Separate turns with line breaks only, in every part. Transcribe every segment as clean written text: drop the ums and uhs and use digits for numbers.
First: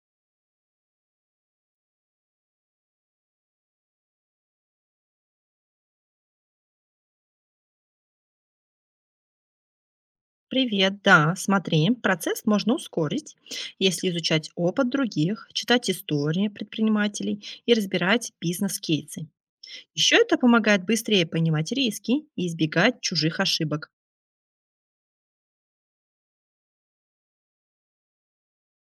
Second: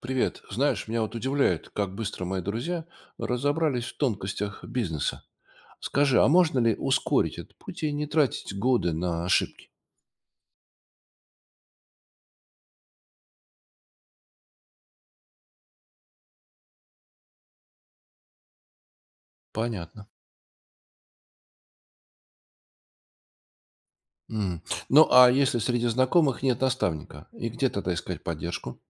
Привет. Знаешь, меня вот удивляет, как быстро мои друзья разобрались в тонкостях бизнеса. Скажи, а можно ли ускорить этот путь и не тратить годы на ошибки?
Привет, да, смотри, процесс можно ускорить, если изучать опыт других, читать истории предпринимателей и разбирать бизнес-кейсы.
Понятно.
Еще это помогает быстрее понимать риски и избегать чужих ошибок.
М. Ну, а если среди знакомых нет наставника, и где тогда искать поддержку?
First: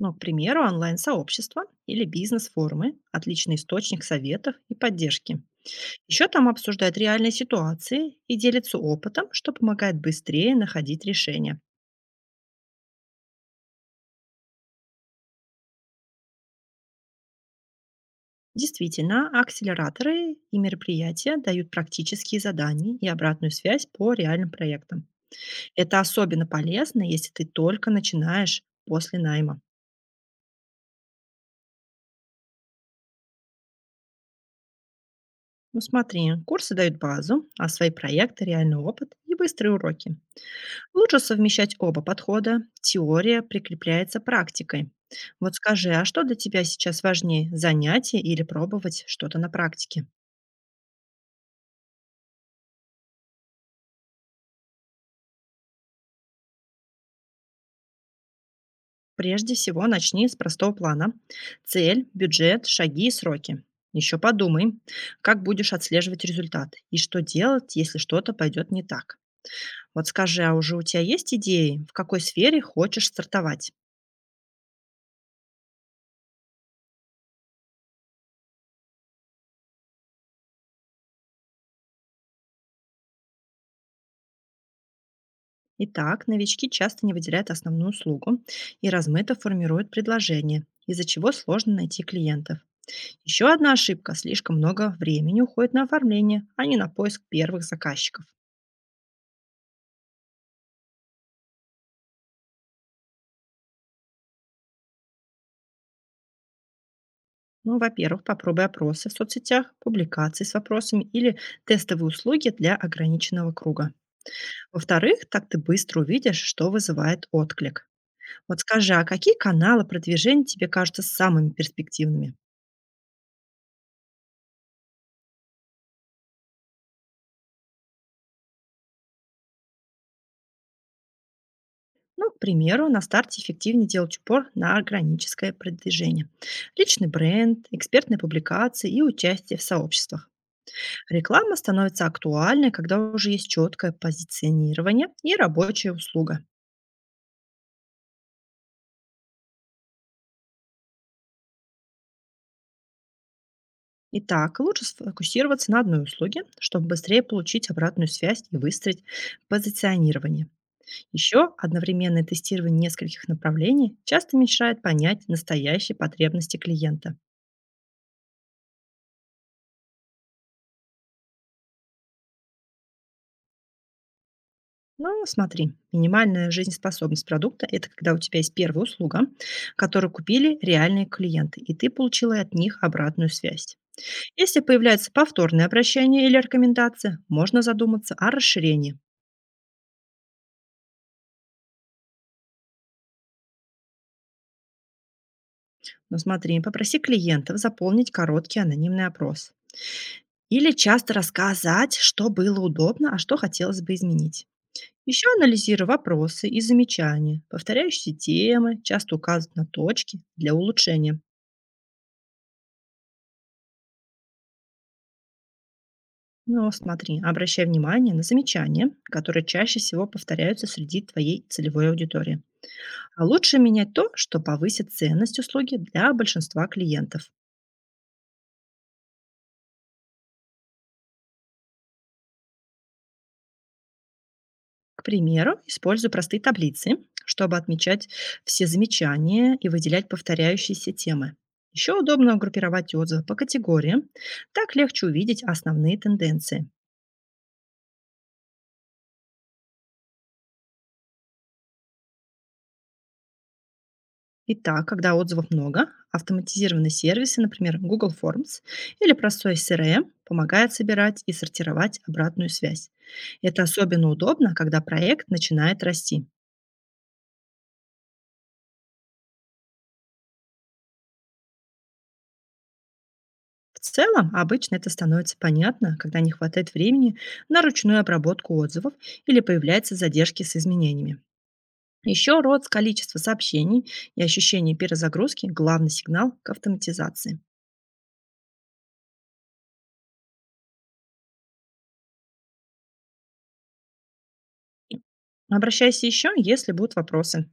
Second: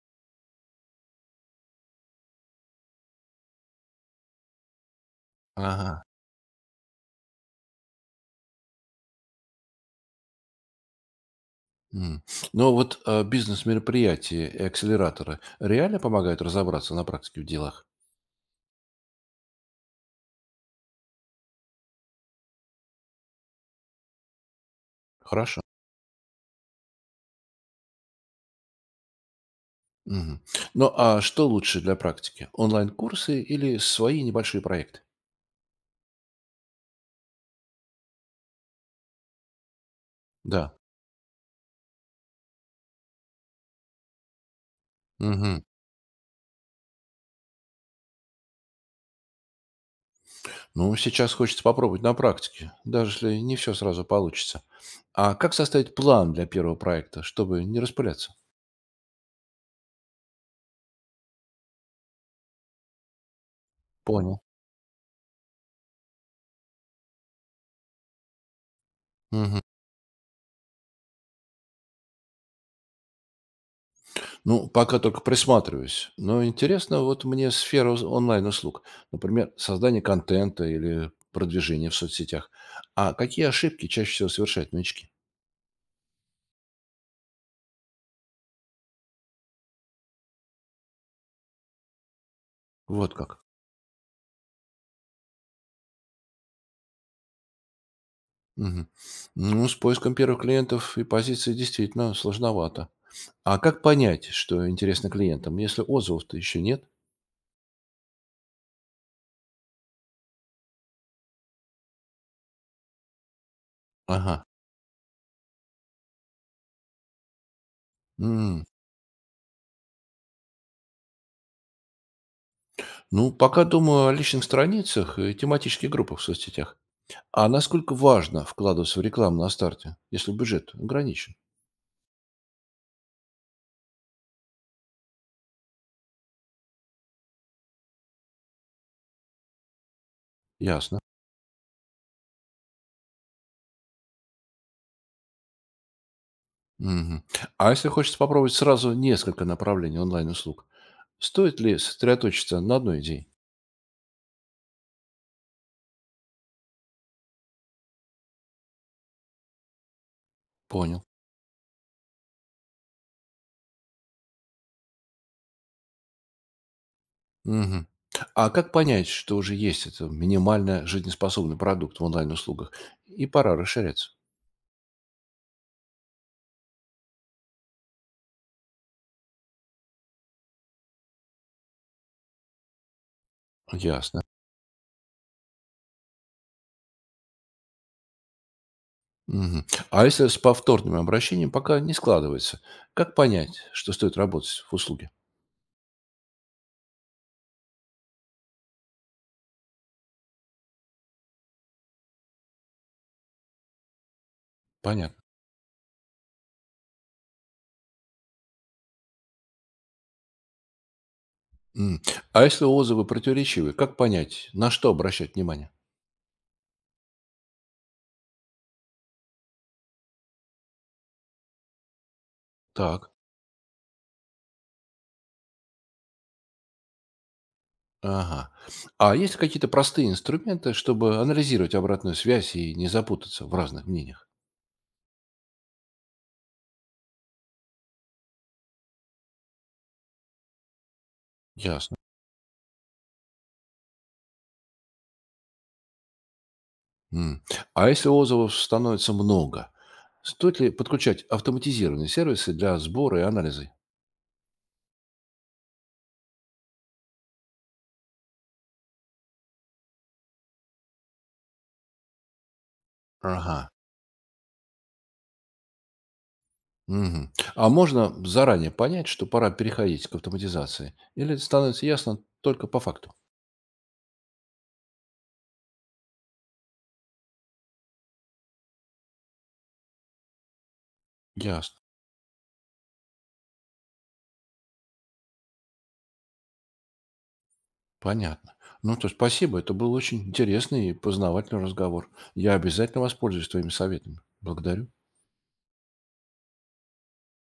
Ну, к примеру, онлайн сообщества или бизнес-форумы– отличный источник советов и поддержки.
Ага.
Еще там обсуждают реальные ситуации и делятся опытом, что помогает быстрее находить решения.
М. Ну, вот а, бизнес-мероприятия и акселераторы реально помогают разобраться на практике в делах?
Действительно, акселераторы и мероприятия дают практические задания и обратную связь по реальным проектам.
Хорошо.
Это особенно полезно, если ты только начинаешь после найма.
Мгм. Ну, а что лучше для практики? Онлайн-курсы или свои небольшие проекты?
Ну смотри, курсы дают базу, а свои проекты– реальный опыт и быстрые уроки.
Да.
Лучше совмещать оба подхода, теория прикрепляется практикой. Вот
Мгм.
скажи, а что для тебя сейчас важнее– занятие или пробовать что-то на практике?
Ну, сейчас хочется попробовать на практике, даже если не все сразу получится. А как составить план для первого проекта, чтобы не распыляться?
Прежде всего, начни с простого плана. Цель, бюджет, шаги и сроки. Еще
Понял.
подумай, как будешь отслеживать результат и что делать, если что-то пойдет не так.
Мгм.
Вот скажи, а уже у тебя есть идеи, в какой сфере хочешь стартовать?
Ну, пока только присматриваюсь. Но интересно, вот мне сфера онлайн-услуг, например, создание контента или продвижение в соцсетях. А какие ошибки чаще всего совершают новички?
Итак, новички часто не выделяют основную услугу и размыто формируют предложение, из-за чего сложно найти клиентов.
Вот как.
Еще одна ошибка– слишком много времени уходит на оформление, а не на поиск первых заказчиков.
Мгм. Ну, с поиском первых клиентов и позиций действительно сложновато. А как понять, что интересно клиентам, если отзывов-то еще нет?
Ну, во-первых, попробуй опросы в соцсетях, публикации с вопросами или тестовые услуги для ограниченного круга.
Ага.
Во-вторых, так ты быстро увидишь, что вызывает отклик. Вот
М.
скажи, а какие каналы продвижения тебе кажутся самыми перспективными?
Ну, пока думаю о личных страницах и тематических группах в соцсетях. А насколько важно вкладываться в рекламу на старте, если бюджет ограничен?
Ну, к примеру, на старте эффективнее делать упор на органическое продвижение. Личный бренд, экспертные публикации и участие в сообществах.
Ясно.
Реклама становится актуальной, когда уже есть четкое позиционирование и рабочая услуга.
Мгм. А если хочется попробовать сразу несколько направлений онлайн-услуг, стоит ли сосредоточиться на одной идее?
Итак, лучше сфокусироваться на одной услуге, чтобы быстрее получить обратную связь и выстроить позиционирование.
Понял.
Еще одновременное тестирование нескольких направлений часто мешает понять настоящие потребности клиента.
Мгм. А как понять, что уже есть это минимально жизнеспособный продукт в онлайн-услугах и пора расширяться?
Но смотри, минимальная жизнеспособность продукта– это когда у тебя есть первая услуга, которую купили реальные клиенты, и ты получила от них обратную связь.
Ясно.
Если появляется повторное обращение или рекомендация, можно задуматься о расширении.
Мгм. А если с повторным обращением пока не складывается, как понять, что стоит работать в услуге?
Но смотри, попроси клиентов заполнить короткий анонимный опрос. Или часто рассказать, что было удобно, а что хотелось бы изменить.
Понятно.
Еще анализируй вопросы и замечания, повторяющиеся темы, часто указывают на точки для улучшения.
М. А если отзывы противоречивые, как понять, на что обращать внимание?
Но смотри, обращай внимание на замечания, которые чаще всего повторяются среди твоей целевой аудитории.
Так.
А лучше менять то, что повысит ценность услуги для большинства клиентов.
Ага. А есть ли какие-то простые инструменты, чтобы анализировать обратную связь и не запутаться в разных мнениях?
К примеру, использую простые таблицы, чтобы отмечать все замечания и выделять повторяющиеся темы. Еще
Ясно.
удобно группировать отзывы по категориям, так легче увидеть основные тенденции.
М. А если отзывов становится много, стоит ли подключать автоматизированные сервисы для сбора и анализа?
Итак, когда отзывов много, автоматизированные сервисы, например, Google Forms или простой CRM, помогают собирать и сортировать обратную связь.
Ага.
Это особенно удобно, когда проект начинает расти.
Мгм. А можно заранее понять, что пора переходить к автоматизации? Или это становится ясно только по факту?
В целом, обычно это становится понятно, когда не хватает времени на ручную обработку отзывов или появляются задержки с изменениями.
Ясно.
Еще рост количества сообщений и ощущение перезагрузки– главный сигнал к автоматизации.
Понятно. Ну то, спасибо. Это был очень интересный и познавательный разговор. Я обязательно воспользуюсь твоими советами. Благодарю.
Обращайся еще, если будут вопросы.